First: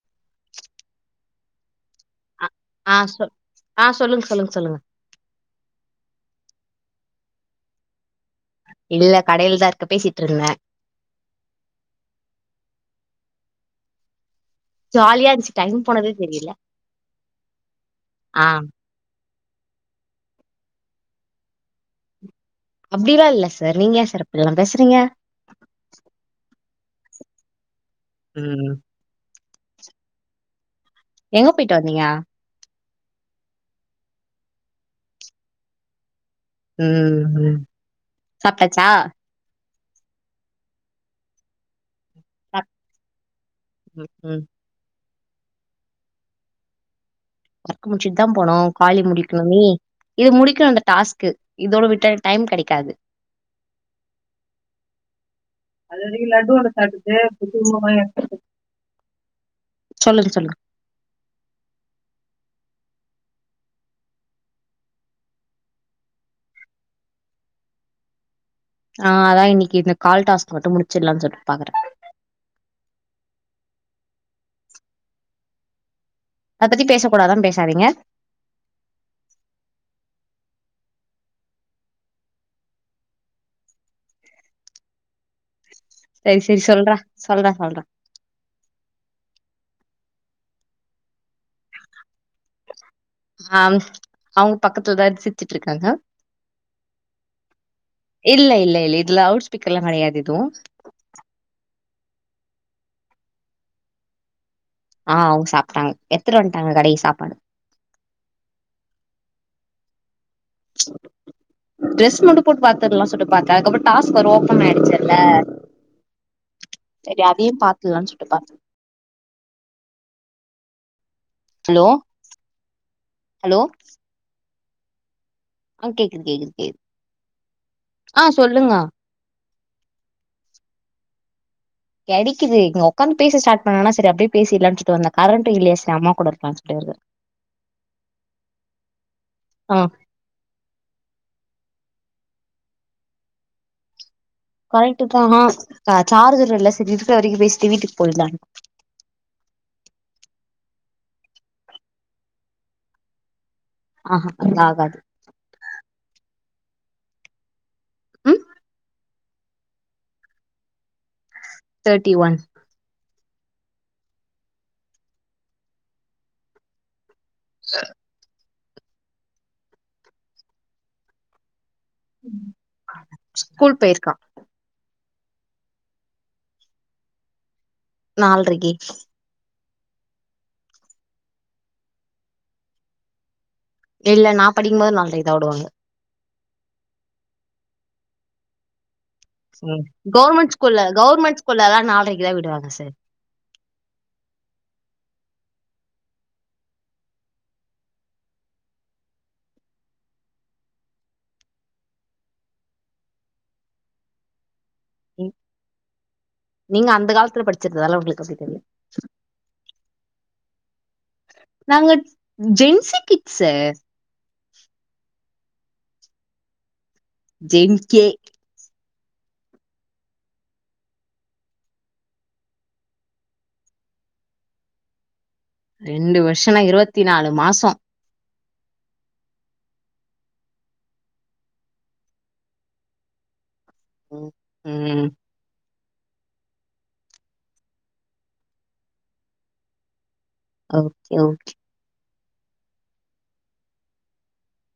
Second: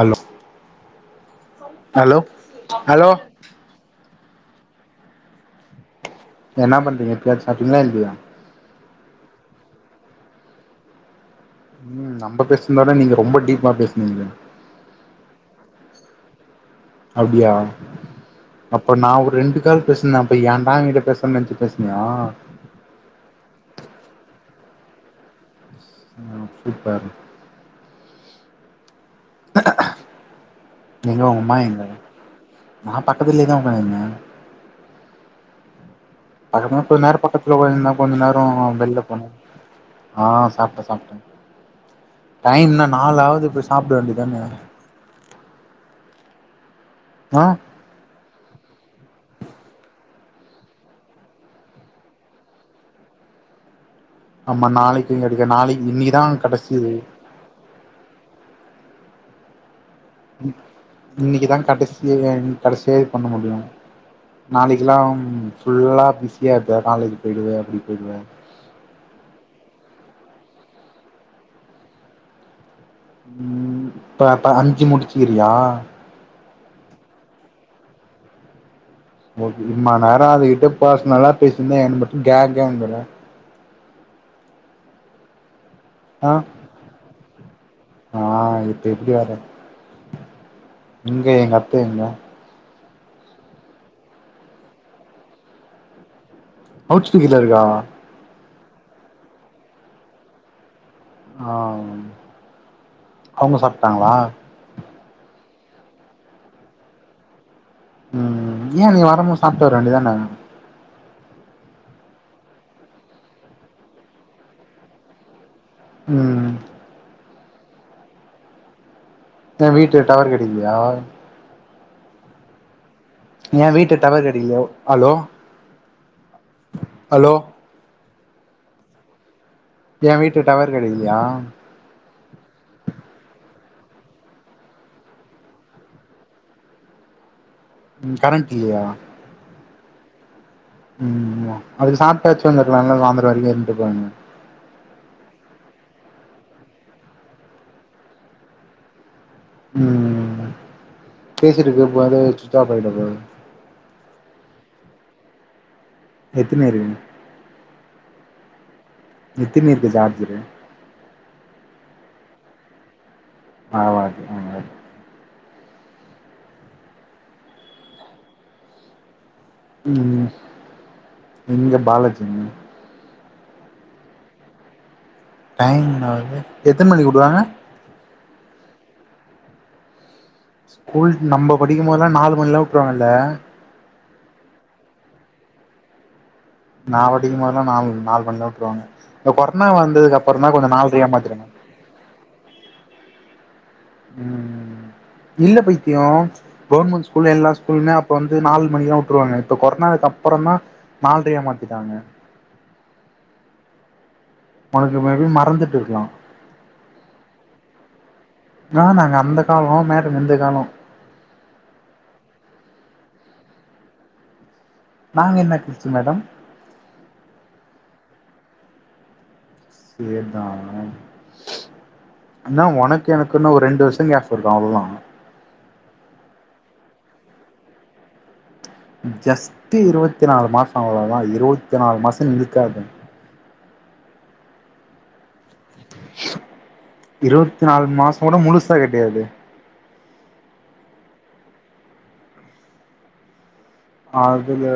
Allow hello ஆ ஆ hello சொ ஆ சொல்லுங்க சொல்லுங்க சொல்லுங்க என்ன பண்றிங்க இப்பயாச்சு சாப்பிடிங்களா இல்லியா இல்ல கடையில தா இருக்க பேசிட்ருந்த ம் நம்ம பேசுனத விட நீங்க ரொம்ப டீப்பா பேசுனீங்களே ஜாலியா இருந்துச்சு டைம் போனதே தெரியல அப்டியா ஆ அப் ப நா ஒரு ரெண்டு கால் பேசுனே அப்ப ஏன்டா இவன்கிட்ட பேசுனனு நெனச்சி பேசுனியா அப்டிலா இல்ல சார் நீங்க சார் இப்டில்லா பேசுறீங்க ம் சூப்பர் ம் எங்க உங்க அம்மா போயிட்டு எங்க வந்தீங்க நா பக்கத்திலே தா உக்காந்துனுந்தே அதுக்கப்ரோ கொஞ்ச நேரோ ம் பக்கத்துல ம் ஒக்காந்துருந்தே கொஞ்ச நேரோ சாப்ட்டாச்சா வெல்ல போன ஆ சாப்ட சாப்ட டைம்னா நாலாவது போய் சாப்ட ம் வேண்டிதான ம் அ [unintelligible] முடிச்சுட்டு தா போனோ குவாலி முடிக்கணுமே இது முடிக்கணு இந்த டாஸ்க்கு இதோட விட்ட டைம் கெடைக்காது ஆமா நாளைக்கு கெடைக்கு நாளைக் அது வரைக்கு லட்டு ஒன்னு சாப்ட்டுட்டு புது [unintelligible] இன்னக்கி தா கடைசிய [unintelligible] கடைசி வரைக்கு பண்ண முடியு நாளைக்குலா ஃபுல்லா பிஸியா இருப்ப காலேஜ் போயிடுவ அப்டி போயிடுவ ஆ அதா இன்னக்கி இந்த கால் டாஸ்க் மட்டு முடிச்சிலானு சொல்ட்டு பாக்குற ம் இப்ப அப்ப அஞ்சு முடிச்சிக்கிறியா அத பத்தி பேசக்கூடாதா பேசாதீங்க ஓகே இம்மா நேரோ அதுகிட்ட பர்ஸ்னலா பேசிருந்தேன் என் மட்டு கேக்கேங்குற ஆ செரி செரி சொல்ற சொல்ற சொல்ற ஆ இப்ப எப்டி வற எங்க எங்க அத்த எங்க ஆ அவுங்க பக்கத்துலதா சிச்சுட்டுருக்காங்க லவ்வுட் ஸ்பீக்கர்ல இருக்கா இல்ல இல்ல இல்ல இதுல லவுட்ஸ்பீக்கர்ல்லா கெடையாது எதுவு ஆம் அவுங்க சாப்டாங்களா ஆ அவுங்க சாப்டாங்க எடுத்துட்டு வன்டாங்க கடைக்கு சாப்பாடு ம் ஏ நீ வரும் போது சாப்டு வர வேண்டிதானே ட்ரெஸ் மட்டு போட்டு பாத்துர்லா சொல்ட்டு பாத்தே அதுகப்புறோ டாஸ்க் பாரு ஓப்பன் ஆய்டுச்சுல்ல ம் செரி அதையு பாத்துல்லான்னு சொல்ட்டு பாத்தே இந்த வீட்டு டவர் கெடைக்கிளயா ஹலோ ஹலோ. ஏ வீட்ட டவர் கெடக்லயா ஹலோ ஆ கேக்குது கேக்குது கே ஹலோ ஆ சொல்லுங்க ஏ வீட்ல டவர் கெடக்லயா கெடக்கிது இங்க ஒக்காந்து பேச ஸ்டார்ட் பண்ணனா சரி அப்டியே பேசிட்லான்னு சொல்டு வந்த கரண்ட் இல்லயா சரி அம்மா கூட இருக்லான்னு சொல்ட்டு வந்தே ம் கரண்ட் இல்லியா ஆ ம் அதுக்கு சாப்பிட்டாச்சு வந்திருக்கலால்ல சாந்தோர வரைக்கு இருந்துட்டு போலானு கரெக்ட்டுதா ஆனா சார்ஜர் இல்ல சரி இருக்குற வரைக்கு பேசிட்டு வீட்டுக்கு போயிலான்னு ம் பேசிட்டு இருக்குப்ப வேர சுச்சாப்பு ஆயிட போது ஆ ஹ அப்புல்லா ஆகாது எத்தன இருக்குது ம் எத்தினி இருக்கு சார்ஜ்ரு தேட்டி ஒன் பரவால்லியே ம் ல்ல ம் ம் எங்க பாலாஜி எங்க ஸ்கூல் போயிருக்கா டைம் என்னாவுது எத்தன் மணிக்கு உடுவாங்க நால்ரக்கு ஸ்கூல் நம்ப படிக்கும்போதெல்லா நாலு மணில்லா உட்ருவாங்கல்ல இல்ல நா படிக்கும்போது நால்ரக்குதா உடுவாங்க நா படிக்கும்போதுலா நாலு நாலு மணிலா உட்றுவாங்க சேரி கவுர்மெண்ட் ஸ்கூல்ல கவர்மெண்ட் மாத்திருங்க ஸ்கூல்லல்லா நால்ரக்குதா விடுவாங்க சார் ம் ம் இல்ல பைத்திய கவர்மெண்ட் ஸ்கூல்ல எல்லா ஸ்கூலுமே அப்ப வந்து நாலு மணிலா உட்ருவாங்க இப்ப கொரோனாக்கு அப்புறதா நால்ரையா மாத்திட்டாங்க உனக்கு மேபி மறந்துட்டு இருக்கலா நீங்க அந்த காலத்துல படிச்சிருதல்லா உங்களுக்கு அப்டி தெரியு ஆனா நாங்க அந்த காலோ மேடம் இந்த காலோ நாங்க ஜென் சி கிட்ஸு நாங்க என்ன கிட்ஸ் மேடம் ஜென் கே கேதா [unintelligible] என்னா ஒனக்கு எனக்கு இன்னு ஒரு ரெண்டு வருஷ கேப் இருக்கு அவ்ளோதா ரெண்டு வருஷனா இருபத்தி நாலு மாச ஜஸ்ட்டு இருவத்தி நாலு மாச அவ்ளோதா இருவத்தி நாலு மாசன் இழுக்காத ம் இருவத்தி நாலு மாசோ கூட முழுசா கெடையாது ஓகே ஓகே அதுல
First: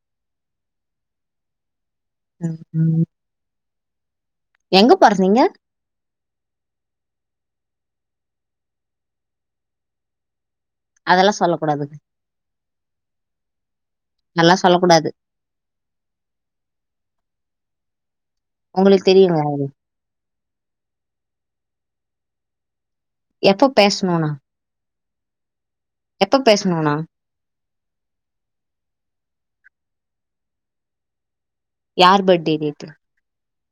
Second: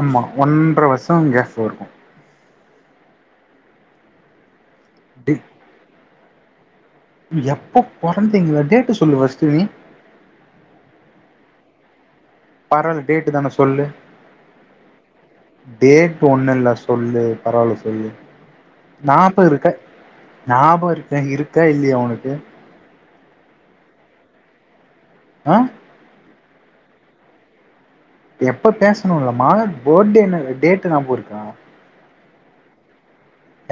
ஆமா ஒன்ற வர்ஷோ கேஃப் இருக்கு ம் ம் எங்க பொறந்தீங்க எப்ப பொறந்தீங்களா டேட்டு சொல்லு ஃபஸ்ட்டு நீ அதல்லா சொல்ல கூடாதுங்க பரவால்ல டேட்டு தான சொல்லு அதல்லா சொல்ல கூடாது டேட்டு ஒண்ணு இல்ல சொல்லு பரவால்ல சொல்லு உங்களுக்கு தெரியுங்க நாப்பது அது இருக்க ஞாபகோ இருக்கா இருக்கா இல்லயா ஒனக்கு எப்ப பேஸ்ணோனா ஆ எப்ப பேஸ்ணோனா எப்ப பேஸ்ணோ இல்ல மாத பார்ட்டே என்ன டேட்டு ஞாபகோ இருக்கா யார் பர்ட்டே டேட்டு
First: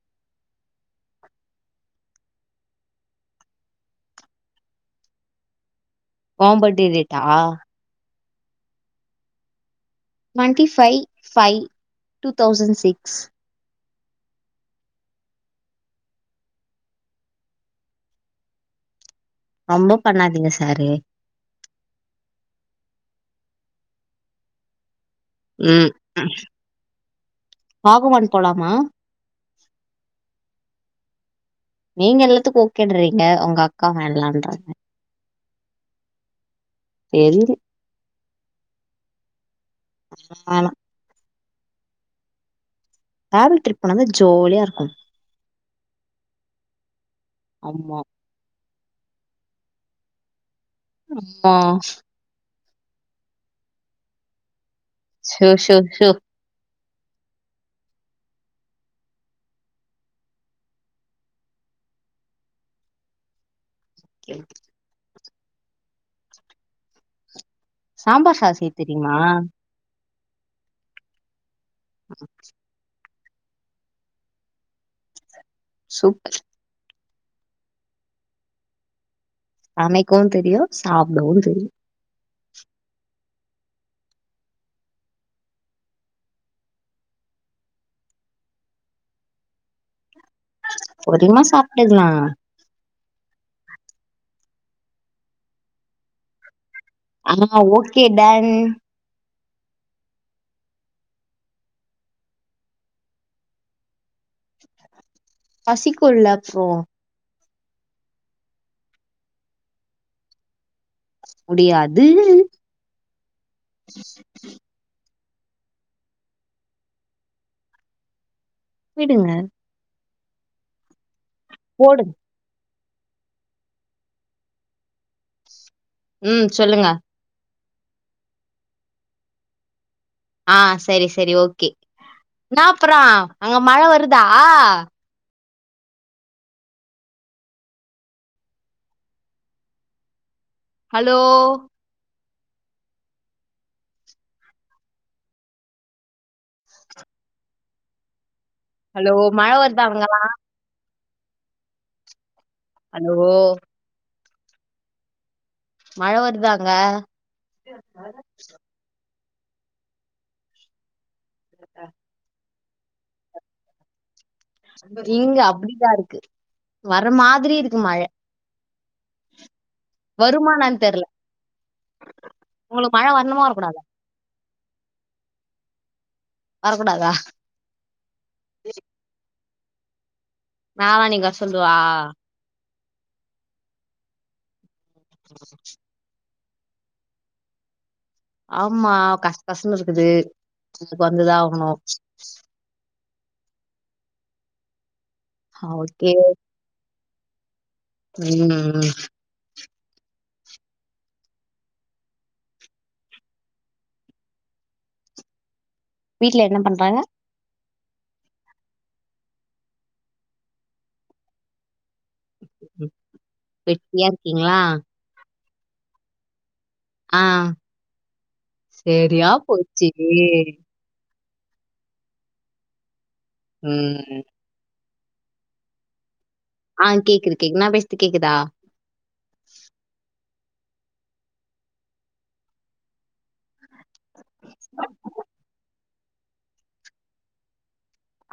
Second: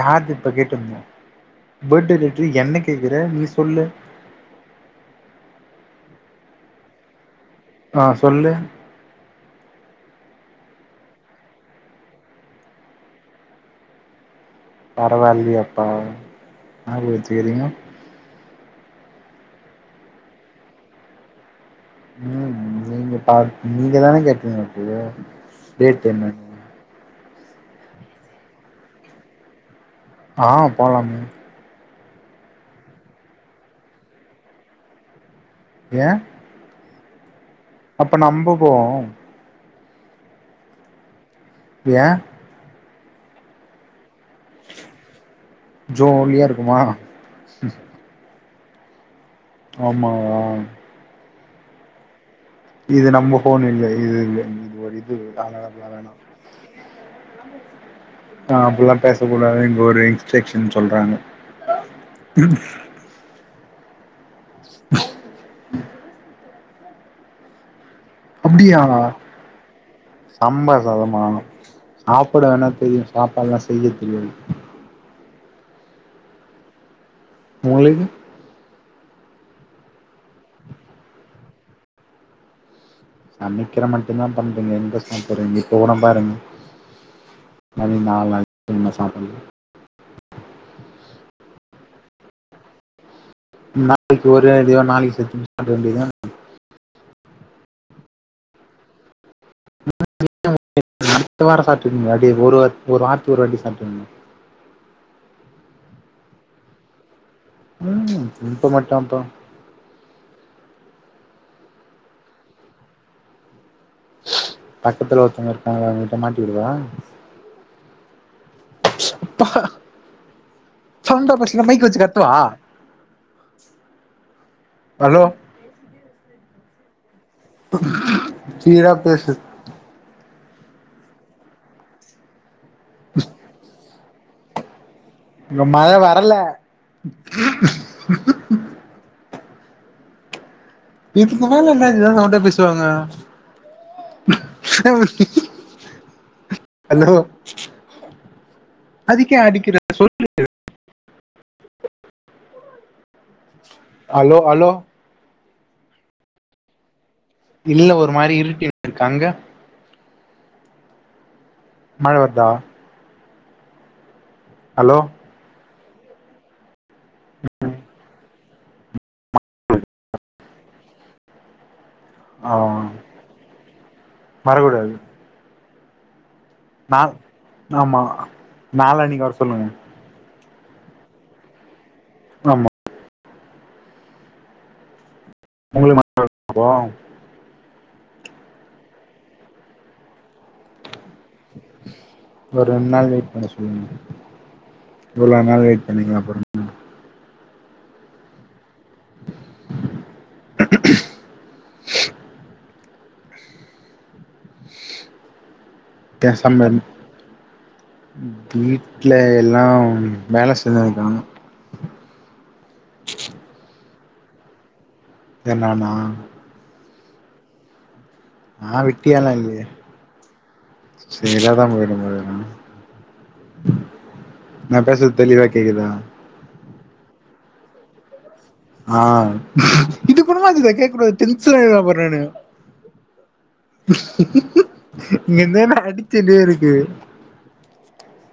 யாருது இப்ப கேட்ருந்தே பர்ட்டே டேட்டு என்ன கேக்குற நீ சொல்லு ஒ பர்ட்டே டேட்டா அ சொல்லு twenty five five two thousand six பரவாயில்லையப்பா ஞாபகோ வச்சிகிறிங்கோ ரொம்ப பண்ணாதீங்க சாரு ம் நீங்க பா நீங்க தான கேட்டிங்க எப்பயோ ம் பாகவன் போலாமா ஆ போலாமே நீங்க எல்லாத்துக்கு ஓகேன்றிங்க ஒங்க அக்கா வேணான்றாங்க ஏ தெரில அப்ப நம்ப போவோ வேனா ஏ டிராவல் ட்ரிப் போன தா ஜாலியா இருக்கும் ஜோலியா இருக்குமா ஆமா ஆமாவா அம்மா இது நம்ப ஃபோன் இல்ல இது இல்ல இது ஒரு இது ஷோ ஷோ ஷோ. [unintelligible] நா அப்டிலா பேசக்கூடாதுன் இங்க ஒரு இன்ஸ்ட்ரக்சன் சொல்றாங்க ம் சாம்பார் சாதொ செய்ய அப்டியா தெரியுமா சாம்பார் சாதமா சாப்ட வேணா தெரியு சாப்பாடல்லா செய்ய தெரியாது சூப் உங்களுக்கு சமைக்கவு தெரியு சாப்படவு தெரியு சமைக்கிற மட்டுந்தா பண்றிங்க எங்க சாப்புறிங்க இப்ப ஒடம்ப பாருங்க மணி நால் ஆச்சு இன்னு சாப்புல்லா பொறிமையா சாப்ட்டுகலா நாளைக்கு ஒரே அடியா நாளைக்கு செத்து சாப்பிடா வேண்டியதுதான ஆமா ஓகே டன் [inaudible] அடுத்த வார சாப்பிட்டுகங்க அப்டி ஒரு ஒரு வார்த்துக்கு ஒரு வாட்டி சாப்ட்டுகங்க பசிக்குள்ள அப்றோ ம் இப்ப மட்டு அப்பா முடியாது பக்கத்துல ஒருத்தவங்க இருக்காங்க அவங்ககிட்ட மாட்டிவுடவா ஸ் விடுங்க. அப்பா செந்த பசில மைக்கு வச்சு போடுங்க. கத்தவா ஹலோ ம் சொல்லுங்க சீரா பேசு ஆ சேரி சேரி ஓகே நா அப்ற அங்க மழ வருதா இங்க மழ வரல ஹலோ எப்ப பாத்தாலு என்ன ஏதோ சவுண்டா பேசு வாங்க [unintelligible] ஹலோ ஹலோ அதுக்கே மழை அடிக்கிற வருதாங்களா சொல்லு அலோ அலோ அலோ மழ வருதாங்க இல்ல ஒரு மாரி இருடிட்ருக்கு அங்க மழ வருதா ஹலோ இங்க அப்டிதா இருக்கு வர மாரி இருக்கு மழ வருமான்னானு தெர்ல ஆ வரணுமா வரக்கூடாதா வர கூடாது நா வரக்கூடாதா ஆமா நாலாண்ணைக்கு வர சொல்லுங்க நாளாண்ணைக்கு வர சொல்லவா ஆமா உங்கள [inaudible] ஆமா கஷ் கஷ்னு இருக்குது அதுக்கு வந்துதா ஆகணு ஒரு ரெண்டு நாள் வெயிட் பண்ண சொல்லுங்க இவ்ளோ நாள் வெயிட் ஓகே பண்ணீங்க அப்பறோ ம் ம் [inaudible] வீட்ல பேசாம என்ன இரு பண்றாங்க வீட்ல எல்லா வேல செஞ் இருக்காங்க வெட்டியா இருக்கீங்களா யார் நானா ஆ நா சரியா போச்சு சல தா போரும் போது [unintelligible] ம் நா போசுறது தெளிவா கேக்குதா ஆ கேக்குது கேக்குது நா பேசுறது கேக்குதா ஆ இதுக்குணமா திதா வெக்கேட் பண்ரது டென்ஷன் ஆயிருவே அப்பரோ நானு நீந்தான் என்ன அடிச்சிட்டே இருக்கு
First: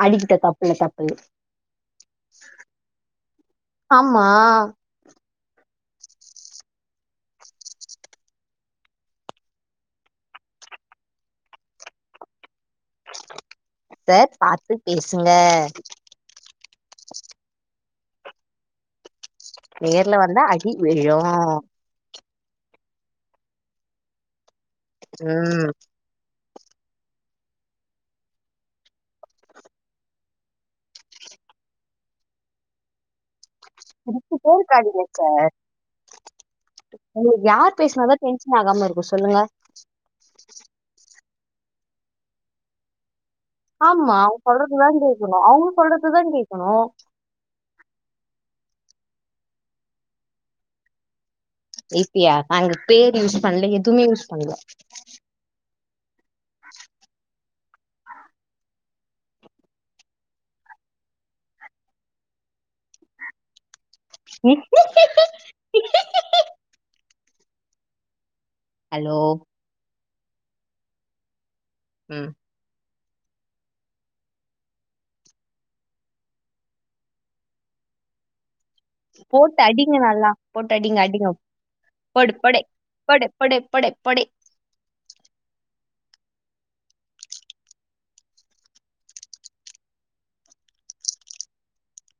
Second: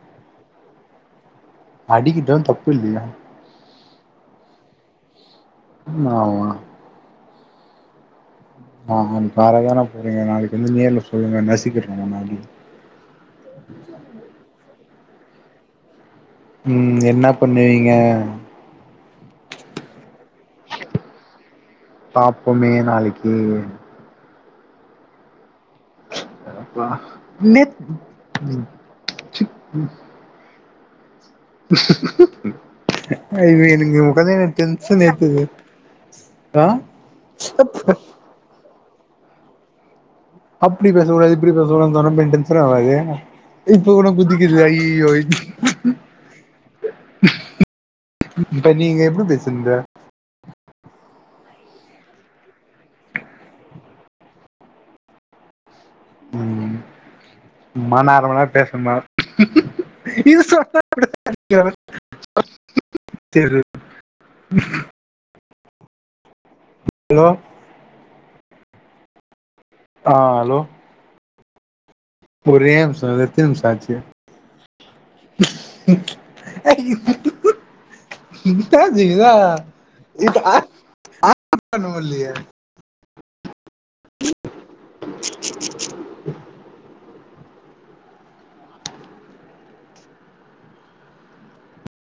அடிக்கிட்டு தப்புல தப்புல அடிக்கிட்டு தப்பு இல்லையா ஆமா ஆமாவா ஆக்குற தானே போறங்க புடிங்க நாளைக்கு வந்து நேரில் சொல்லுங்க நசுக்கறேங்க நானு சார் பாத்து பேசுங்க ம் என்னா பண்ணுவீங்க நேர்ல வந்தா அடி விழு பாப்போமே நாளைக்கு ம் அப்ப நெத் [inaudible] இது இங்க உக்காந்துனு என்ன சிரிச்சுட்டே டென்ஷன் இருக்காதீங்க சார் ஏத்துது ஆ உங்களுக்கு யார் பேசுனாதா டென்ஷன் ஆகாம இருக்கு சொல்லுங்க அப்டி பேசக்கூடாது இப்டி பேச கூடாது சொன்னா டென்ஷன் ஆகாது ஆமா அவங்க சொல்றது தா கேட்கணு அவங்க சொல்றதுதா கேட்கணு இப்ப நீங்க எப்டி பேசுரிங்க இப்பியா நாங்க பேர் யூஸ் பண்ணல எதுவுமே யூஸ் பண்ணல ம் சும்மா அரமண் நேர் பேசுமா இது சொன்னா [inaudible] தெரு ஹலோ ஹலோ ஆ ஹலோ ம் ஒரே நிமசோ எத்தன நிமசோ ஆச்சு அ போட்டு அடிங்க நல்லா இது ஆட் போட்டு அடிங்க அடிங்க பண்ண முடியலையே போடு போடு போடு போடு போடு போடே